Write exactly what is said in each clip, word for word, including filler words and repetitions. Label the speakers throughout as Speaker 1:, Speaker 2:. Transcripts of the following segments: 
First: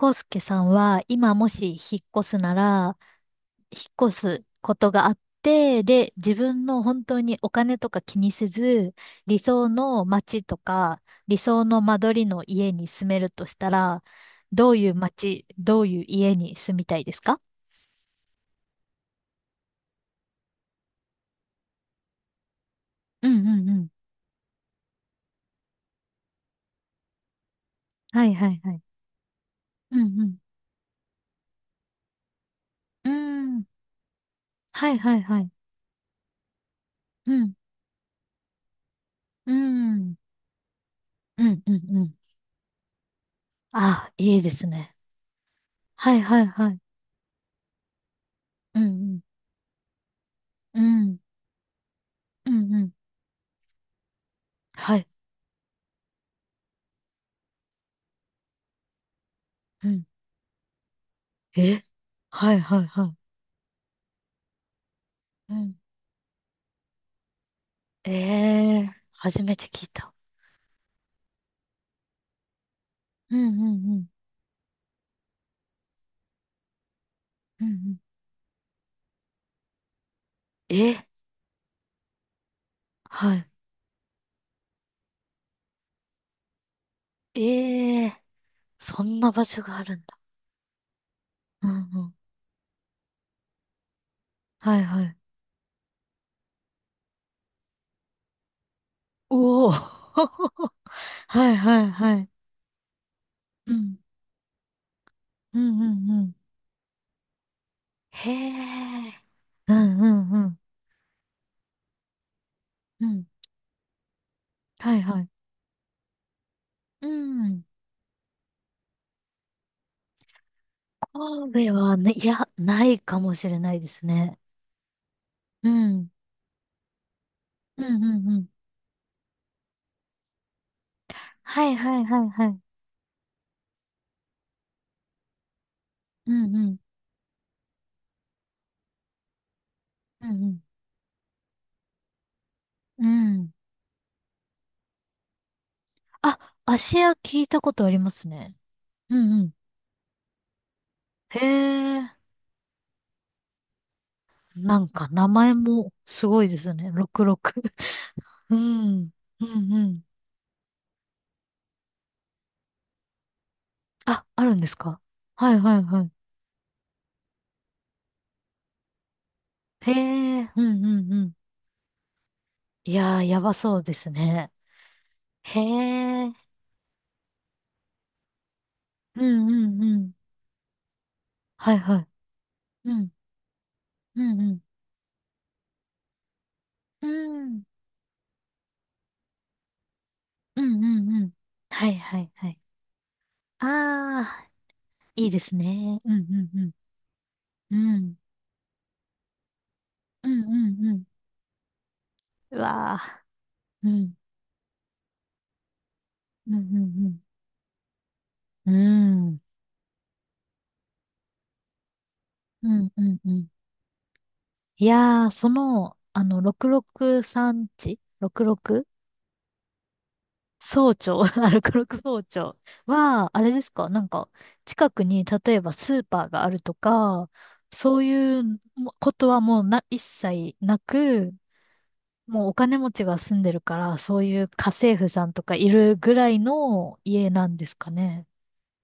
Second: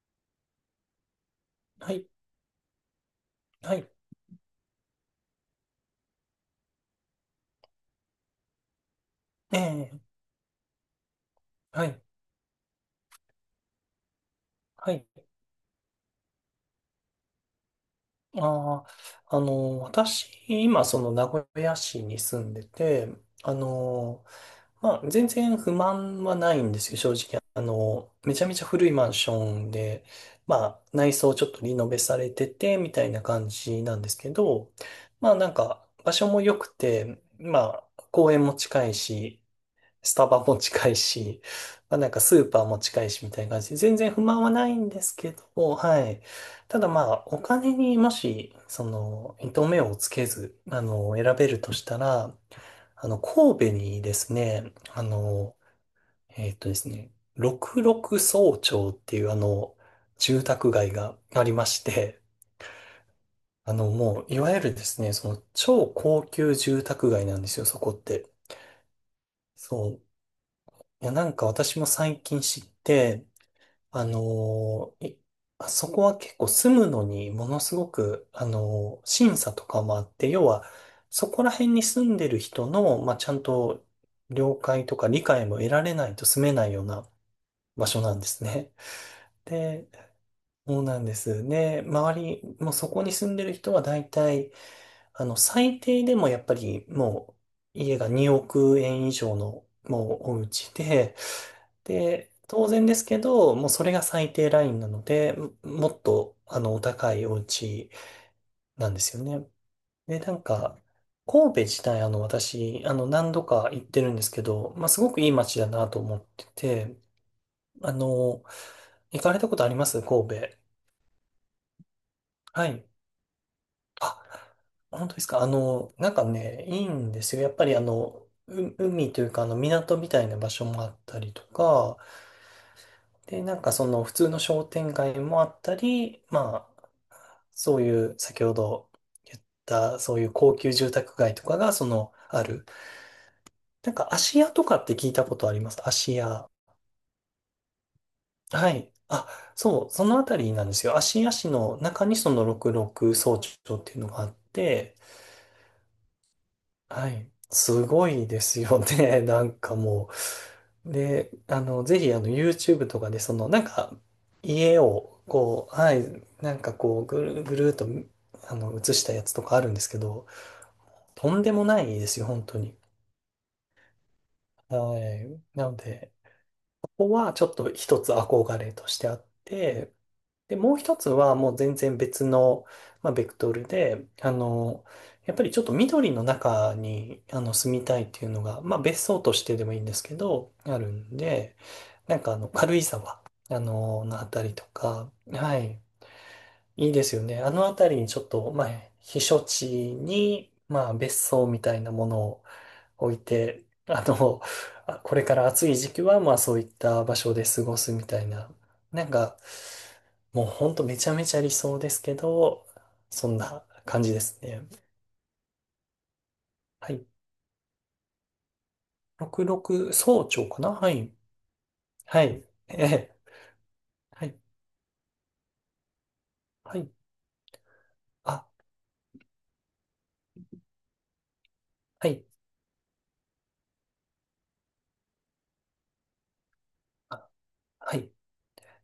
Speaker 1: 康介さんは今もし
Speaker 2: は
Speaker 1: 引っ
Speaker 2: い、
Speaker 1: 越すなら、
Speaker 2: は
Speaker 1: 引
Speaker 2: い、
Speaker 1: っ越すことがあって、で、自分の本当にお金とか気にせず、理
Speaker 2: え
Speaker 1: 想
Speaker 2: え、
Speaker 1: の街とか、理想の
Speaker 2: は
Speaker 1: 間
Speaker 2: い、
Speaker 1: 取りの家に住めるとしたら、どうい
Speaker 2: は
Speaker 1: う
Speaker 2: い。
Speaker 1: 街、どういう家に住みたいですか？
Speaker 2: ああ、あの、私、今、その名古屋市に住んでて、
Speaker 1: うんう
Speaker 2: あ
Speaker 1: んうん。
Speaker 2: の、まあ、全然不満はないんですよ、正直。あの、
Speaker 1: は
Speaker 2: め
Speaker 1: い
Speaker 2: ちゃ
Speaker 1: は
Speaker 2: め
Speaker 1: い
Speaker 2: ちゃ
Speaker 1: はい。
Speaker 2: 古いマンションで、
Speaker 1: うん
Speaker 2: まあ、内装ちょっとリノベされてて、みた
Speaker 1: う
Speaker 2: いな
Speaker 1: ん。
Speaker 2: 感
Speaker 1: うーん。
Speaker 2: じなんですけど、
Speaker 1: はいはい
Speaker 2: まあ、
Speaker 1: は
Speaker 2: な
Speaker 1: い。
Speaker 2: んか、場所も良くて、
Speaker 1: うん。
Speaker 2: まあ、公園も近いし、
Speaker 1: うん。
Speaker 2: スタバも近い
Speaker 1: う
Speaker 2: し、
Speaker 1: んうん
Speaker 2: まあ、
Speaker 1: う
Speaker 2: なん
Speaker 1: ん。
Speaker 2: かスーパーも近いしみたいな感じで、全然
Speaker 1: あ、
Speaker 2: 不
Speaker 1: いい
Speaker 2: 満
Speaker 1: で
Speaker 2: は
Speaker 1: す
Speaker 2: ないん
Speaker 1: ね。
Speaker 2: ですけど、は
Speaker 1: はい
Speaker 2: い。
Speaker 1: はいはい。
Speaker 2: ただまあ、お金にもし、
Speaker 1: うん
Speaker 2: そ
Speaker 1: うん。
Speaker 2: の、糸目をつけず、
Speaker 1: う
Speaker 2: あの、
Speaker 1: ん。
Speaker 2: 選べるとしたら、
Speaker 1: うんうん。
Speaker 2: あの、神戸にですね、
Speaker 1: は
Speaker 2: あ
Speaker 1: い。
Speaker 2: の、えっとですね、六麓総町っていうあの、住宅街がありま
Speaker 1: え、
Speaker 2: して、
Speaker 1: はいはいは
Speaker 2: あの、もう、いわゆるですね、その、
Speaker 1: い。うん。
Speaker 2: 超高級住宅街なんですよ、そこっ
Speaker 1: え
Speaker 2: て。
Speaker 1: え、初めて聞い
Speaker 2: そ
Speaker 1: た。
Speaker 2: う。いや、なんか私も最近知って、
Speaker 1: うんうんう
Speaker 2: あ
Speaker 1: ん。
Speaker 2: のー、いあそこは結構住むのにもの
Speaker 1: うんう
Speaker 2: すご
Speaker 1: ん。
Speaker 2: く、あのー、審査とかもあって、要は、
Speaker 1: え、
Speaker 2: そこら辺に住んでる人の、まあ、ちゃ
Speaker 1: は
Speaker 2: ん
Speaker 1: い。
Speaker 2: と了解とか理解も得られないと住めないような場所
Speaker 1: え
Speaker 2: な
Speaker 1: え、
Speaker 2: んですね。
Speaker 1: そんな場所があ
Speaker 2: で、
Speaker 1: るんだ。
Speaker 2: そうなんです。
Speaker 1: う
Speaker 2: ね、
Speaker 1: んうん。
Speaker 2: 周り、もうそこに住んでる人は大体、
Speaker 1: はいはい。
Speaker 2: あの、最低でもやっぱりもう家がにおく円以上の
Speaker 1: おお
Speaker 2: もうお家で、
Speaker 1: はいはいはい。
Speaker 2: で、当然ですけど、もう
Speaker 1: う
Speaker 2: それ
Speaker 1: ん。
Speaker 2: が最低ラインなので、も
Speaker 1: うんう
Speaker 2: もっ
Speaker 1: んうん。
Speaker 2: とあの、お高いお家
Speaker 1: へ
Speaker 2: なんで
Speaker 1: え。
Speaker 2: すよね。
Speaker 1: うんう
Speaker 2: で、
Speaker 1: ん
Speaker 2: な
Speaker 1: う
Speaker 2: ん
Speaker 1: ん。
Speaker 2: か、神戸自体あの、私、あの、
Speaker 1: うん。
Speaker 2: 何度か行ってるんですけど、まあ、
Speaker 1: は
Speaker 2: す
Speaker 1: い
Speaker 2: ご
Speaker 1: は
Speaker 2: くい
Speaker 1: い。
Speaker 2: い街だなと思ってて、
Speaker 1: うん。
Speaker 2: あの、行かれたことあります神戸？
Speaker 1: 神戸はね、いや、
Speaker 2: は
Speaker 1: な
Speaker 2: い。
Speaker 1: いかもしれないです
Speaker 2: あ、
Speaker 1: ね。
Speaker 2: 本当ですか？あ
Speaker 1: う
Speaker 2: の、な
Speaker 1: ん。
Speaker 2: んかね、いいんですよ。やっぱりあ
Speaker 1: うんう
Speaker 2: の、
Speaker 1: んうん。
Speaker 2: う海というか、あの、港みたいな場所もあったりと
Speaker 1: はい
Speaker 2: か、
Speaker 1: はいはいはい。
Speaker 2: で、なんかその、普通の商店街もあったり、
Speaker 1: うん
Speaker 2: ま
Speaker 1: うん。
Speaker 2: あ、そういう、先ほど言った、そう
Speaker 1: う
Speaker 2: い
Speaker 1: ん
Speaker 2: う
Speaker 1: う
Speaker 2: 高
Speaker 1: ん
Speaker 2: 級住宅街とかが、その、ある。
Speaker 1: うん。
Speaker 2: なんか、芦屋とかって聞いたことあります芦
Speaker 1: あ、
Speaker 2: 屋？
Speaker 1: 芦屋聞いたことありますね。
Speaker 2: はい。
Speaker 1: う
Speaker 2: あ、
Speaker 1: んうん。
Speaker 2: そう、そのあたりなんですよ。芦屋
Speaker 1: へ
Speaker 2: 市の
Speaker 1: え、
Speaker 2: 中にその、六麓総長っていうのがあっ
Speaker 1: なん
Speaker 2: て、
Speaker 1: か名前もすごいですね。
Speaker 2: はい。
Speaker 1: ろくろく。
Speaker 2: すご いで
Speaker 1: う
Speaker 2: すよ
Speaker 1: ん。
Speaker 2: ね。な
Speaker 1: う
Speaker 2: ん
Speaker 1: ん
Speaker 2: か
Speaker 1: うん。
Speaker 2: もう。で、あの、ぜひ、あの、YouTube とかで、その、なんか、
Speaker 1: あ、あるんです
Speaker 2: 家
Speaker 1: か？
Speaker 2: を、
Speaker 1: はい
Speaker 2: こう、
Speaker 1: はい
Speaker 2: は
Speaker 1: はい。
Speaker 2: い、なんかこう、ぐるぐるーっと、あの、映したやつとかあるんです
Speaker 1: へ
Speaker 2: けど、
Speaker 1: え、うんうんう
Speaker 2: と
Speaker 1: ん。
Speaker 2: んでもないですよ、本当に。
Speaker 1: いやー、やばそうですね。
Speaker 2: はい。
Speaker 1: へ
Speaker 2: なので、
Speaker 1: え、う
Speaker 2: ここはちょっと一つ憧れとしてあ
Speaker 1: ん
Speaker 2: っ
Speaker 1: うんう
Speaker 2: て、
Speaker 1: ん。
Speaker 2: で、もう一つはもう
Speaker 1: は
Speaker 2: 全
Speaker 1: い
Speaker 2: 然
Speaker 1: はい。
Speaker 2: 別の、
Speaker 1: うん、
Speaker 2: まあ、ベクトルで、
Speaker 1: う
Speaker 2: あ
Speaker 1: んうん。
Speaker 2: の、やっぱりちょっと緑の中
Speaker 1: う
Speaker 2: に、あの、
Speaker 1: ん、
Speaker 2: 住みたいっていうのが、まあ、別荘としてでもいいんですけど、
Speaker 1: う
Speaker 2: あ
Speaker 1: ん
Speaker 2: る
Speaker 1: うん
Speaker 2: ん
Speaker 1: うん。
Speaker 2: で、
Speaker 1: はい
Speaker 2: な
Speaker 1: は
Speaker 2: ん
Speaker 1: い
Speaker 2: かあ
Speaker 1: は
Speaker 2: の、
Speaker 1: い。
Speaker 2: 軽井沢、あの、のあた
Speaker 1: あ
Speaker 2: りとか、
Speaker 1: ー、いいです
Speaker 2: はい、
Speaker 1: ね。うんうんうん。
Speaker 2: いいですよね。あのあ
Speaker 1: う
Speaker 2: たりに
Speaker 1: ん、
Speaker 2: ちょっと、まあ、避暑地
Speaker 1: はいはいはい、あ、いいですね、う
Speaker 2: に、
Speaker 1: ん
Speaker 2: ま
Speaker 1: うんう
Speaker 2: あ、
Speaker 1: ん。
Speaker 2: 別荘みたいなものを
Speaker 1: う
Speaker 2: 置い
Speaker 1: わ
Speaker 2: て、
Speaker 1: ー。う
Speaker 2: あ
Speaker 1: ん、
Speaker 2: の、あ、これから暑い時期は、まあ
Speaker 1: う
Speaker 2: そ
Speaker 1: ん、う
Speaker 2: ういった場
Speaker 1: ん、
Speaker 2: 所で過ごすみたいな。
Speaker 1: う
Speaker 2: なん
Speaker 1: ん。う
Speaker 2: か、
Speaker 1: ん、
Speaker 2: もうほんとめちゃめちゃ理想ですけど、
Speaker 1: うん、うん。
Speaker 2: そ
Speaker 1: う
Speaker 2: ん
Speaker 1: ん、
Speaker 2: な感じですね。
Speaker 1: いやー、その、あの、
Speaker 2: はい。
Speaker 1: ろくろくさん地？ ろくろく？
Speaker 2: ろくろく早朝かな、は
Speaker 1: 総
Speaker 2: い。
Speaker 1: 長 あ、ろく総
Speaker 2: はい。
Speaker 1: 長
Speaker 2: ええ。
Speaker 1: は、あれですか？なん
Speaker 2: は
Speaker 1: か、
Speaker 2: い。
Speaker 1: 近くに、例えばスーパーがあると
Speaker 2: はい。
Speaker 1: か、そうい
Speaker 2: あ、
Speaker 1: うもことはもうな、一切なく、
Speaker 2: はい。
Speaker 1: もうお金持ちが住んでるから、そういう家政婦さんとかいるぐらいの
Speaker 2: あ、
Speaker 1: 家なんですか
Speaker 2: はい。
Speaker 1: ね？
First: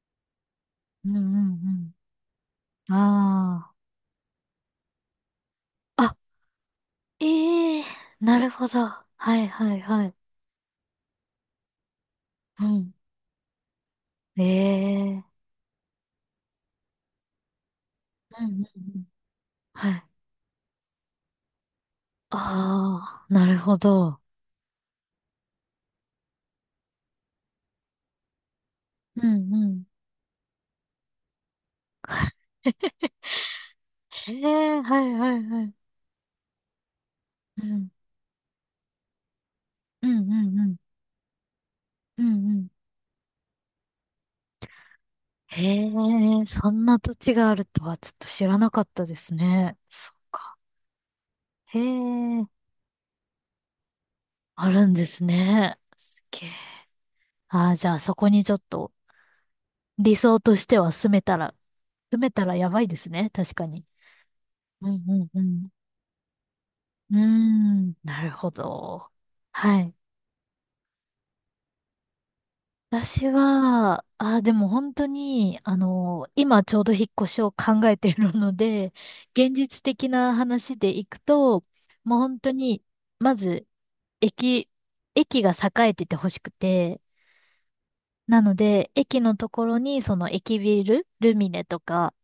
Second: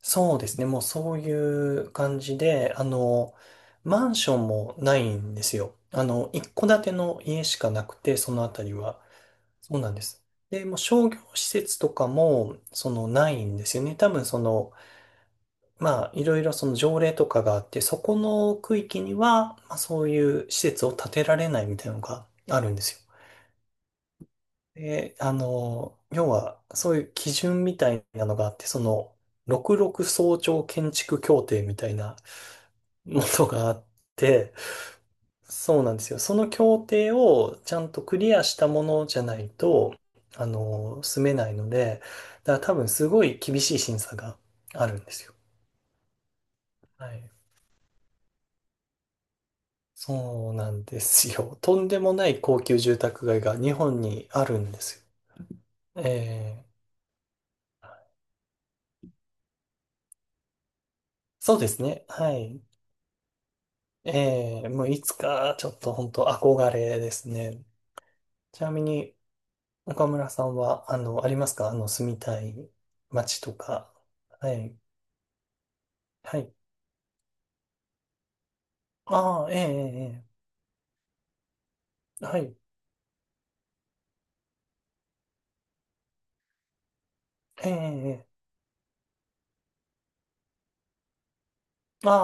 Speaker 2: そうですね。もう
Speaker 1: う
Speaker 2: そ
Speaker 1: んう
Speaker 2: ういう
Speaker 1: ん
Speaker 2: 感じで、あ
Speaker 1: うん。
Speaker 2: の、
Speaker 1: あ
Speaker 2: マンションもないんですよ。あ
Speaker 1: あ。
Speaker 2: の、一戸建ての家しか
Speaker 1: ええ、
Speaker 2: なくて、そ
Speaker 1: な
Speaker 2: の
Speaker 1: る
Speaker 2: あた
Speaker 1: ほ
Speaker 2: り
Speaker 1: ど。
Speaker 2: は。
Speaker 1: はいは
Speaker 2: そ
Speaker 1: い
Speaker 2: うなんで
Speaker 1: はい。
Speaker 2: す。で、もう商業施設とかも、
Speaker 1: う
Speaker 2: そ
Speaker 1: ん。
Speaker 2: の、ないんですよね。多分、その、
Speaker 1: ええ、
Speaker 2: まあ、いろいろその条例とかがあって、そこ
Speaker 1: うんう
Speaker 2: の
Speaker 1: ん
Speaker 2: 区
Speaker 1: う
Speaker 2: 域
Speaker 1: ん。
Speaker 2: には、まあ、
Speaker 1: は
Speaker 2: そ
Speaker 1: い。
Speaker 2: ういう施設を建てられないみたいなのがあるんですよ。
Speaker 1: ああ、なるほど。
Speaker 2: で、あの、要は、そういう基準みたいなのがあって、その、
Speaker 1: うんうん。
Speaker 2: ろくろく総長建築協定みたいなものがあっ
Speaker 1: え
Speaker 2: て、
Speaker 1: え、はいはいはい。
Speaker 2: そうなんですよ。その協定を
Speaker 1: う
Speaker 2: ちゃ
Speaker 1: ん。
Speaker 2: んとクリアしたものじゃないと、
Speaker 1: うんう
Speaker 2: あ
Speaker 1: んうん。
Speaker 2: の、住めないので、
Speaker 1: うんう
Speaker 2: だから
Speaker 1: ん。
Speaker 2: 多分すごい厳しい審査があるんですよ。
Speaker 1: へえ、そんな
Speaker 2: は
Speaker 1: 土
Speaker 2: い。
Speaker 1: 地があるとはちょっと知らなかったですね。そっ
Speaker 2: そう
Speaker 1: か。
Speaker 2: なんですよ。と
Speaker 1: へ
Speaker 2: んでもない
Speaker 1: え、
Speaker 2: 高級住宅街が日本にある
Speaker 1: あ
Speaker 2: んで
Speaker 1: るん
Speaker 2: すよ。
Speaker 1: ですね。すげえ。
Speaker 2: え
Speaker 1: ああ、じゃあ
Speaker 2: ー、
Speaker 1: そこにちょっと理想としては住めたら、
Speaker 2: そうですね。
Speaker 1: 住め
Speaker 2: は
Speaker 1: たら
Speaker 2: い。
Speaker 1: やばいですね。確かに。
Speaker 2: えー、も
Speaker 1: う
Speaker 2: うい
Speaker 1: ん
Speaker 2: つ
Speaker 1: うんう
Speaker 2: かち
Speaker 1: ん。
Speaker 2: ょっと本当憧れで
Speaker 1: うー
Speaker 2: すね。
Speaker 1: ん、なるほ
Speaker 2: ちなみ
Speaker 1: ど。
Speaker 2: に
Speaker 1: はい。
Speaker 2: 岡村さんは、あの、ありますかあの、住みたい
Speaker 1: 私
Speaker 2: 街とか？
Speaker 1: は、あ、で
Speaker 2: は
Speaker 1: も
Speaker 2: い。
Speaker 1: 本当に、あの、
Speaker 2: はい。
Speaker 1: 今ちょうど引っ越しを考えているので、
Speaker 2: ああ、
Speaker 1: 現
Speaker 2: ええ、ええ、
Speaker 1: 実的
Speaker 2: ええ、
Speaker 1: な話でいくと、もう
Speaker 2: は
Speaker 1: 本当
Speaker 2: い、
Speaker 1: に、まず、駅、駅が栄えててほしくて、
Speaker 2: ええ、ええ、
Speaker 1: なので、駅のところに、その駅ビル、ルミネと
Speaker 2: あ
Speaker 1: か、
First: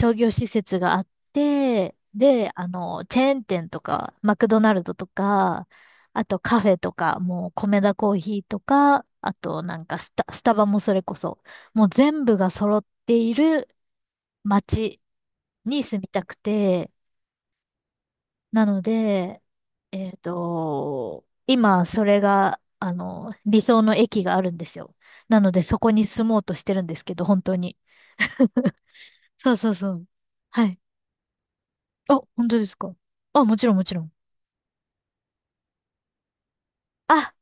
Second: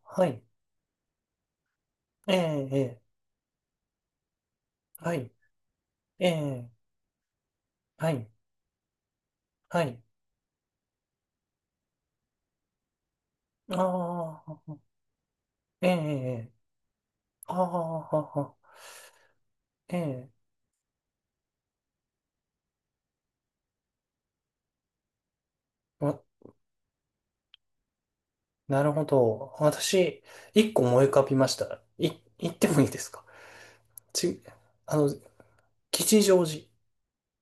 Speaker 2: あ、は
Speaker 1: 業
Speaker 2: い、
Speaker 1: 施設があって、
Speaker 2: え
Speaker 1: で、あ
Speaker 2: え、ええ、
Speaker 1: の、チェーン店とか、マクドナルドと
Speaker 2: はい、
Speaker 1: か、あ
Speaker 2: え
Speaker 1: とカフ
Speaker 2: え、
Speaker 1: ェとか、もうコメダコ
Speaker 2: は
Speaker 1: ー
Speaker 2: い、
Speaker 1: ヒーとか、あとな
Speaker 2: は
Speaker 1: んか
Speaker 2: い、
Speaker 1: スタ、スタバもそれこそ、もう全部が揃っている
Speaker 2: ああ、
Speaker 1: 街に
Speaker 2: ええ、え
Speaker 1: 住みたく
Speaker 2: え、
Speaker 1: て、
Speaker 2: ああ、あ
Speaker 1: な
Speaker 2: あ、
Speaker 1: ので、
Speaker 2: ええ、ええ、ええ、はい、ええ、ええ、ああ、はい、ええ、ええ、はい、ええ、はい、はい、ああ、ええ、ええ、
Speaker 1: えっ
Speaker 2: ああ、ええ、
Speaker 1: と、今それが、あの、理想の駅があるんですよ。なのでそこに住
Speaker 2: わ、
Speaker 1: もうとしてるんですけど、本当に。
Speaker 2: なるほ
Speaker 1: そ
Speaker 2: ど。
Speaker 1: うそうそう。
Speaker 2: 私、
Speaker 1: は
Speaker 2: 一
Speaker 1: い。
Speaker 2: 個思い浮かびました。い、
Speaker 1: あ、本
Speaker 2: 言っ
Speaker 1: 当で
Speaker 2: て
Speaker 1: す
Speaker 2: もいい
Speaker 1: か？
Speaker 2: ですか？
Speaker 1: あ、もちろんもちろん。
Speaker 2: ち、あの、吉祥寺。
Speaker 1: あ、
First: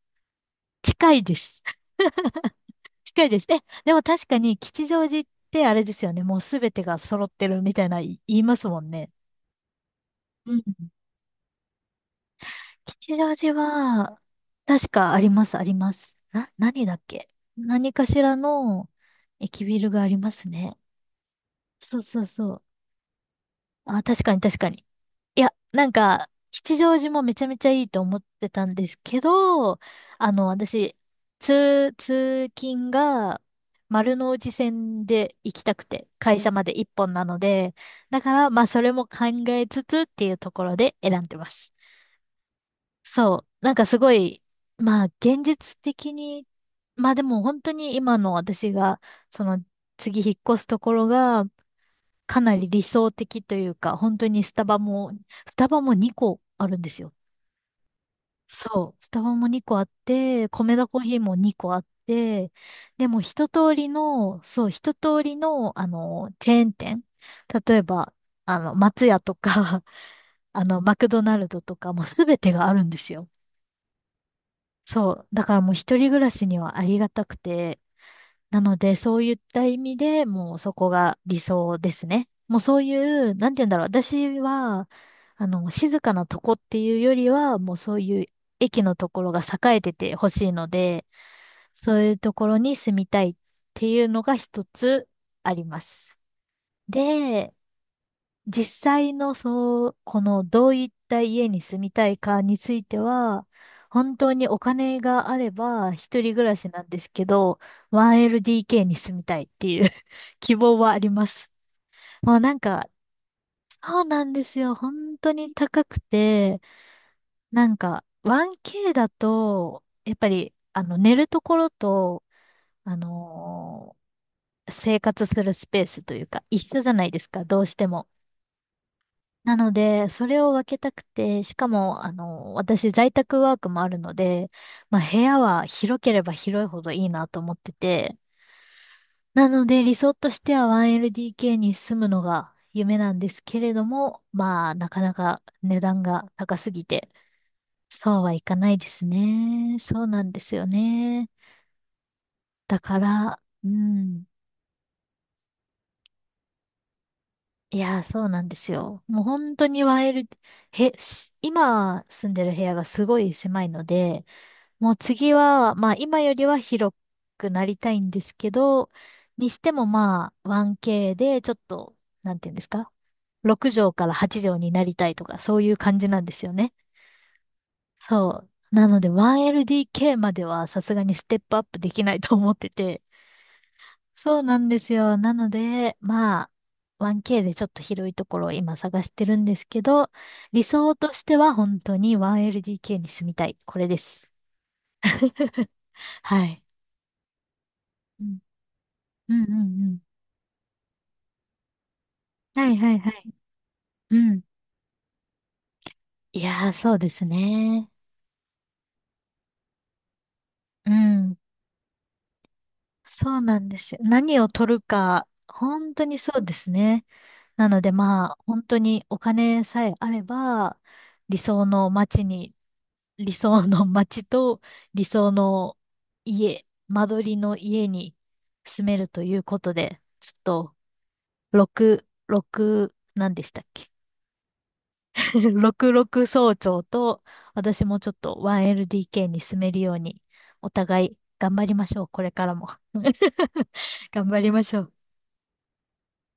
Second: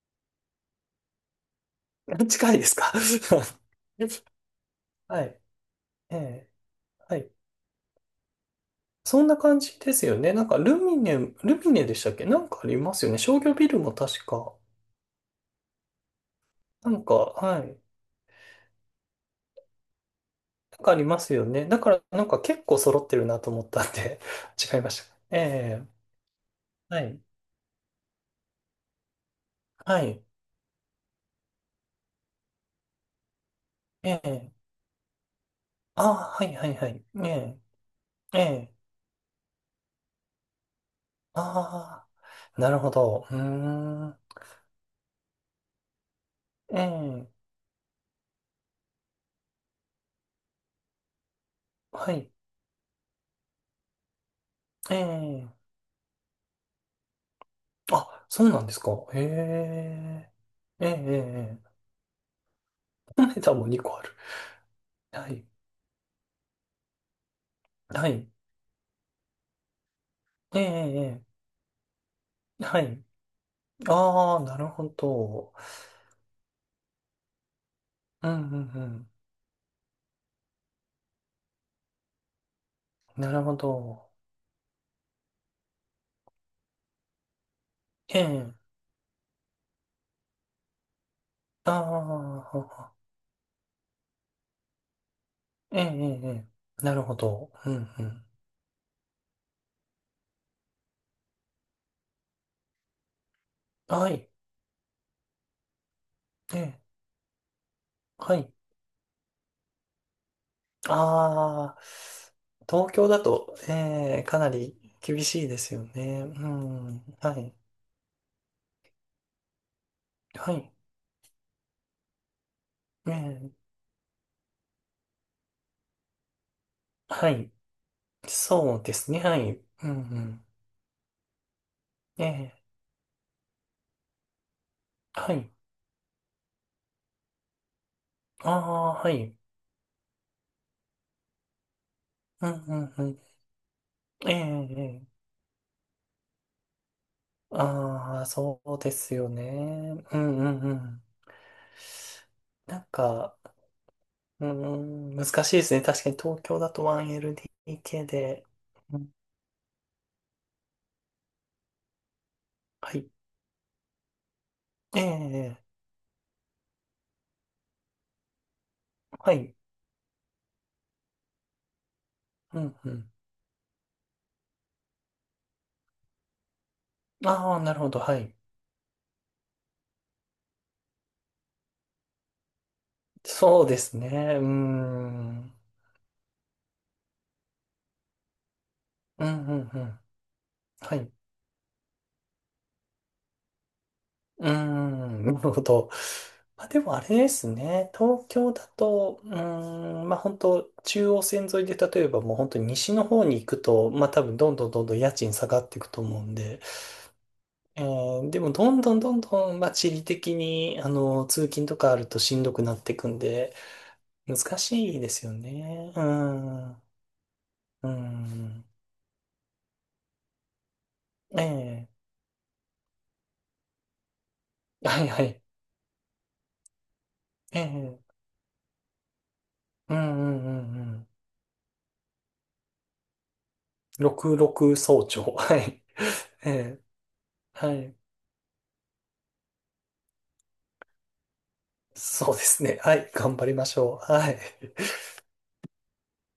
Speaker 1: 近いです。
Speaker 2: 近いです か？
Speaker 1: 近いです。え、でも確かに吉祥寺
Speaker 2: は
Speaker 1: っ
Speaker 2: い、
Speaker 1: てあれですよ
Speaker 2: え
Speaker 1: ね。もう
Speaker 2: え、
Speaker 1: すべてが
Speaker 2: は
Speaker 1: 揃っ
Speaker 2: い。
Speaker 1: てるみたいな言いますもんね。
Speaker 2: そんな感じですよね。なん
Speaker 1: う
Speaker 2: か、
Speaker 1: ん。
Speaker 2: ルミネ、ルミネでしたっけ？なんかありますよ
Speaker 1: 吉
Speaker 2: ね。
Speaker 1: 祥
Speaker 2: 商
Speaker 1: 寺
Speaker 2: 業ビルも
Speaker 1: は、
Speaker 2: 確か。
Speaker 1: 確かあります、あります。な、何
Speaker 2: な
Speaker 1: だっ
Speaker 2: んか、
Speaker 1: け
Speaker 2: はい。
Speaker 1: 何かしらの駅ビルがありますね。
Speaker 2: なんかありますよね。だか
Speaker 1: そう
Speaker 2: ら、
Speaker 1: そ
Speaker 2: な
Speaker 1: う
Speaker 2: んか
Speaker 1: そう。
Speaker 2: 結構揃ってるなと思ったん
Speaker 1: あ、
Speaker 2: で、
Speaker 1: 確かに確 か
Speaker 2: 違い
Speaker 1: に。
Speaker 2: ました。
Speaker 1: いや、
Speaker 2: え
Speaker 1: なん
Speaker 2: え、
Speaker 1: か、吉祥
Speaker 2: は
Speaker 1: 寺
Speaker 2: い。
Speaker 1: もめちゃめちゃいいと思ってたんですけど、
Speaker 2: はい。
Speaker 1: あの、私、通、通勤が丸
Speaker 2: え
Speaker 1: の内
Speaker 2: え、
Speaker 1: 線で行きたくて、
Speaker 2: ああ、
Speaker 1: 会
Speaker 2: は
Speaker 1: 社
Speaker 2: い
Speaker 1: ま
Speaker 2: はい
Speaker 1: で一
Speaker 2: はい。
Speaker 1: 本な
Speaker 2: え
Speaker 1: の
Speaker 2: え、
Speaker 1: で、だか
Speaker 2: え
Speaker 1: ら、まあ、
Speaker 2: え、
Speaker 1: それも考えつつっていうところで選んでます。
Speaker 2: ああ、なるほど。う
Speaker 1: そ
Speaker 2: ー
Speaker 1: う、なんかすご
Speaker 2: ん。
Speaker 1: い、まあ、現実的に、まあで
Speaker 2: え
Speaker 1: も
Speaker 2: え、
Speaker 1: 本当に今の私が、その、次引っ越すところが、
Speaker 2: はい。
Speaker 1: かなり理想的というか、本当にスタバも、
Speaker 2: え
Speaker 1: ス
Speaker 2: え、
Speaker 1: タバもにこあるんですよ。
Speaker 2: あ、そうなんですか？
Speaker 1: そう。ス
Speaker 2: へ
Speaker 1: タバもにこあっ
Speaker 2: え、
Speaker 1: て、コメ
Speaker 2: え
Speaker 1: ダ
Speaker 2: え、え
Speaker 1: コーヒーも2
Speaker 2: え、
Speaker 1: 個
Speaker 2: え
Speaker 1: あって、で
Speaker 2: え。
Speaker 1: も 一
Speaker 2: タも
Speaker 1: 通
Speaker 2: 2
Speaker 1: り
Speaker 2: 個ある。
Speaker 1: の、そう、一通
Speaker 2: は
Speaker 1: り
Speaker 2: い。
Speaker 1: の、あの、チェーン店。例え
Speaker 2: は
Speaker 1: ば、
Speaker 2: い。
Speaker 1: あの、松屋とか、
Speaker 2: え
Speaker 1: あの、マクド
Speaker 2: え、え
Speaker 1: ナルドとか、もうすべて
Speaker 2: え、
Speaker 1: があ
Speaker 2: は
Speaker 1: るんで
Speaker 2: い。
Speaker 1: すよ。
Speaker 2: ああ、なるほ
Speaker 1: そう。だか
Speaker 2: ど。
Speaker 1: らもう一人暮らしにはありがたくて、
Speaker 2: うんう
Speaker 1: なので、
Speaker 2: ん
Speaker 1: そういった意味でもうそこが理想ですね。もうそうい
Speaker 2: うん。な
Speaker 1: う、
Speaker 2: る
Speaker 1: なん
Speaker 2: ほ
Speaker 1: て言うんだろう。
Speaker 2: ど。
Speaker 1: 私は、あの、静かなとこっていうよりは、もうそうい
Speaker 2: え
Speaker 1: う
Speaker 2: え、
Speaker 1: 駅のところが栄えててほしいので、そういうとこ
Speaker 2: あ
Speaker 1: ろに
Speaker 2: あ、
Speaker 1: 住みたいっていうのが一つあり
Speaker 2: ええ、
Speaker 1: ま
Speaker 2: え
Speaker 1: す。
Speaker 2: え、ええ、なるほど。
Speaker 1: で、
Speaker 2: うん、うん。
Speaker 1: 実際のそう、このどういった家に住みたいかについては、
Speaker 2: は
Speaker 1: 本
Speaker 2: い。
Speaker 1: 当にお金があれば一人暮ら
Speaker 2: え
Speaker 1: し
Speaker 2: え、
Speaker 1: なんですけど、
Speaker 2: はい。
Speaker 1: ワンエルディーケー に住みたいっていう 希望はあります。
Speaker 2: ああ、
Speaker 1: もうなんか、
Speaker 2: 東京だと、
Speaker 1: そう
Speaker 2: ええ、
Speaker 1: なん
Speaker 2: か
Speaker 1: で
Speaker 2: な
Speaker 1: すよ。
Speaker 2: り
Speaker 1: 本
Speaker 2: 厳
Speaker 1: 当
Speaker 2: しい
Speaker 1: に
Speaker 2: です
Speaker 1: 高
Speaker 2: よ
Speaker 1: く
Speaker 2: ね。う
Speaker 1: て、
Speaker 2: ん、はい。
Speaker 1: なんか ワンケー だと、やっぱ
Speaker 2: は
Speaker 1: り
Speaker 2: い。
Speaker 1: あの寝るところと、あ
Speaker 2: ええ、
Speaker 1: のー生活するスペースというか一緒じゃないです
Speaker 2: は
Speaker 1: か、
Speaker 2: い。
Speaker 1: どうしても。
Speaker 2: そうですね、は
Speaker 1: な
Speaker 2: い。
Speaker 1: の
Speaker 2: うん、
Speaker 1: で、
Speaker 2: う
Speaker 1: それ
Speaker 2: ん。
Speaker 1: を分けたくて、しかも、あ
Speaker 2: え
Speaker 1: の、
Speaker 2: え、
Speaker 1: 私、在宅ワークもあるので、まあ、部
Speaker 2: は
Speaker 1: 屋
Speaker 2: い。
Speaker 1: は広ければ広いほどいいなと思ってて、
Speaker 2: ああ、はい。
Speaker 1: なので、理想としては ワンエルディーケー に住むの
Speaker 2: う
Speaker 1: が
Speaker 2: ん、うん、
Speaker 1: 夢
Speaker 2: う
Speaker 1: なん
Speaker 2: ん。
Speaker 1: ですけれども、
Speaker 2: ええ、
Speaker 1: まあ、なか
Speaker 2: え
Speaker 1: な
Speaker 2: え。
Speaker 1: か値段が高すぎて、そ
Speaker 2: あ
Speaker 1: う
Speaker 2: あ、
Speaker 1: はいか
Speaker 2: そ
Speaker 1: ない
Speaker 2: う
Speaker 1: で
Speaker 2: で
Speaker 1: す
Speaker 2: すよね。
Speaker 1: ね。そう
Speaker 2: う
Speaker 1: なん
Speaker 2: ん、
Speaker 1: で
Speaker 2: う
Speaker 1: す
Speaker 2: ん、
Speaker 1: よ
Speaker 2: うん。
Speaker 1: ね。だ
Speaker 2: なん
Speaker 1: か
Speaker 2: か、
Speaker 1: ら、うん。
Speaker 2: うーん、難しいですね。確かに東京だと
Speaker 1: いやー、
Speaker 2: ワンエルディーケー
Speaker 1: そうな
Speaker 2: で。
Speaker 1: んです
Speaker 2: う
Speaker 1: よ。
Speaker 2: ん、
Speaker 1: もう本当にワンエル、へ、し今住んでる部屋が
Speaker 2: は
Speaker 1: す
Speaker 2: い。
Speaker 1: ごい狭いので、もう
Speaker 2: え
Speaker 1: 次
Speaker 2: え、
Speaker 1: は、まあ今よりは広くなりたいんですけど、
Speaker 2: は
Speaker 1: に
Speaker 2: い。
Speaker 1: してもまあ ワンケー でちょっと、なんていうん
Speaker 2: う
Speaker 1: です
Speaker 2: ん、う
Speaker 1: か？
Speaker 2: ん。
Speaker 1: ろく 畳からはち畳になりたいとか、そういう感じなんですよね。
Speaker 2: ああ、なるほど。はい。
Speaker 1: そう。なので ワンエルディーケー まではさすがにステップアップできないと思ってて。
Speaker 2: そうですね。う
Speaker 1: そ
Speaker 2: ー
Speaker 1: うなんですよ。なの
Speaker 2: ん。
Speaker 1: で、まあ、ワンケー でちょっと広いところを今探して
Speaker 2: う
Speaker 1: るん
Speaker 2: ん、う
Speaker 1: です
Speaker 2: ん、う
Speaker 1: け
Speaker 2: ん。
Speaker 1: ど、理想
Speaker 2: はい。
Speaker 1: と
Speaker 2: う
Speaker 1: しては本当に ワンエルディーケー に住みたい。これです。
Speaker 2: ーん、なるほど。
Speaker 1: はい。
Speaker 2: まあでもあれですね。
Speaker 1: う
Speaker 2: 東
Speaker 1: ん
Speaker 2: 京だと、う
Speaker 1: うんうんうん。
Speaker 2: ーん、まあ本当中央線沿いで、例えばもう本当に
Speaker 1: はいは
Speaker 2: 西
Speaker 1: い
Speaker 2: の
Speaker 1: は
Speaker 2: 方
Speaker 1: い。
Speaker 2: に行くと、まあ
Speaker 1: う
Speaker 2: 多分
Speaker 1: ん。
Speaker 2: どんどんどんどん家賃下がっていくと思うん
Speaker 1: い
Speaker 2: で、
Speaker 1: やー、そうです
Speaker 2: え
Speaker 1: ね。
Speaker 2: ーでも、どんどんどんどん、まあ、地理的に、あ
Speaker 1: う
Speaker 2: の、
Speaker 1: ん。
Speaker 2: 通勤とかあるとしんどくなっていくん
Speaker 1: そう
Speaker 2: で、
Speaker 1: なんですよ。何を
Speaker 2: 難
Speaker 1: 取る
Speaker 2: しいです
Speaker 1: か、
Speaker 2: よね。
Speaker 1: 本
Speaker 2: う
Speaker 1: 当にそうで
Speaker 2: ん。
Speaker 1: す
Speaker 2: う
Speaker 1: ね。なのでまあ、本
Speaker 2: ん。
Speaker 1: 当にお金さえあれば、理想
Speaker 2: ええ、
Speaker 1: の街に、理想の街と
Speaker 2: は
Speaker 1: 理
Speaker 2: いは
Speaker 1: 想
Speaker 2: い。
Speaker 1: の家、間取りの家
Speaker 2: ええ、
Speaker 1: に住めるということ
Speaker 2: うん
Speaker 1: で、
Speaker 2: う
Speaker 1: ちょっ
Speaker 2: んう
Speaker 1: と、
Speaker 2: んうん。
Speaker 1: ろく、ろく、何でしたっけ？
Speaker 2: ろくろく早朝。は い。
Speaker 1: ろくろく
Speaker 2: え
Speaker 1: 総
Speaker 2: え、
Speaker 1: 長と、
Speaker 2: は
Speaker 1: 私
Speaker 2: い。
Speaker 1: もちょっと ワンエルディーケー に住めるように、お互い頑張りましょう。これ
Speaker 2: そうで
Speaker 1: から
Speaker 2: す
Speaker 1: も。
Speaker 2: ね。はい。頑張りましょ う。
Speaker 1: 頑
Speaker 2: はい。
Speaker 1: 張りましょう。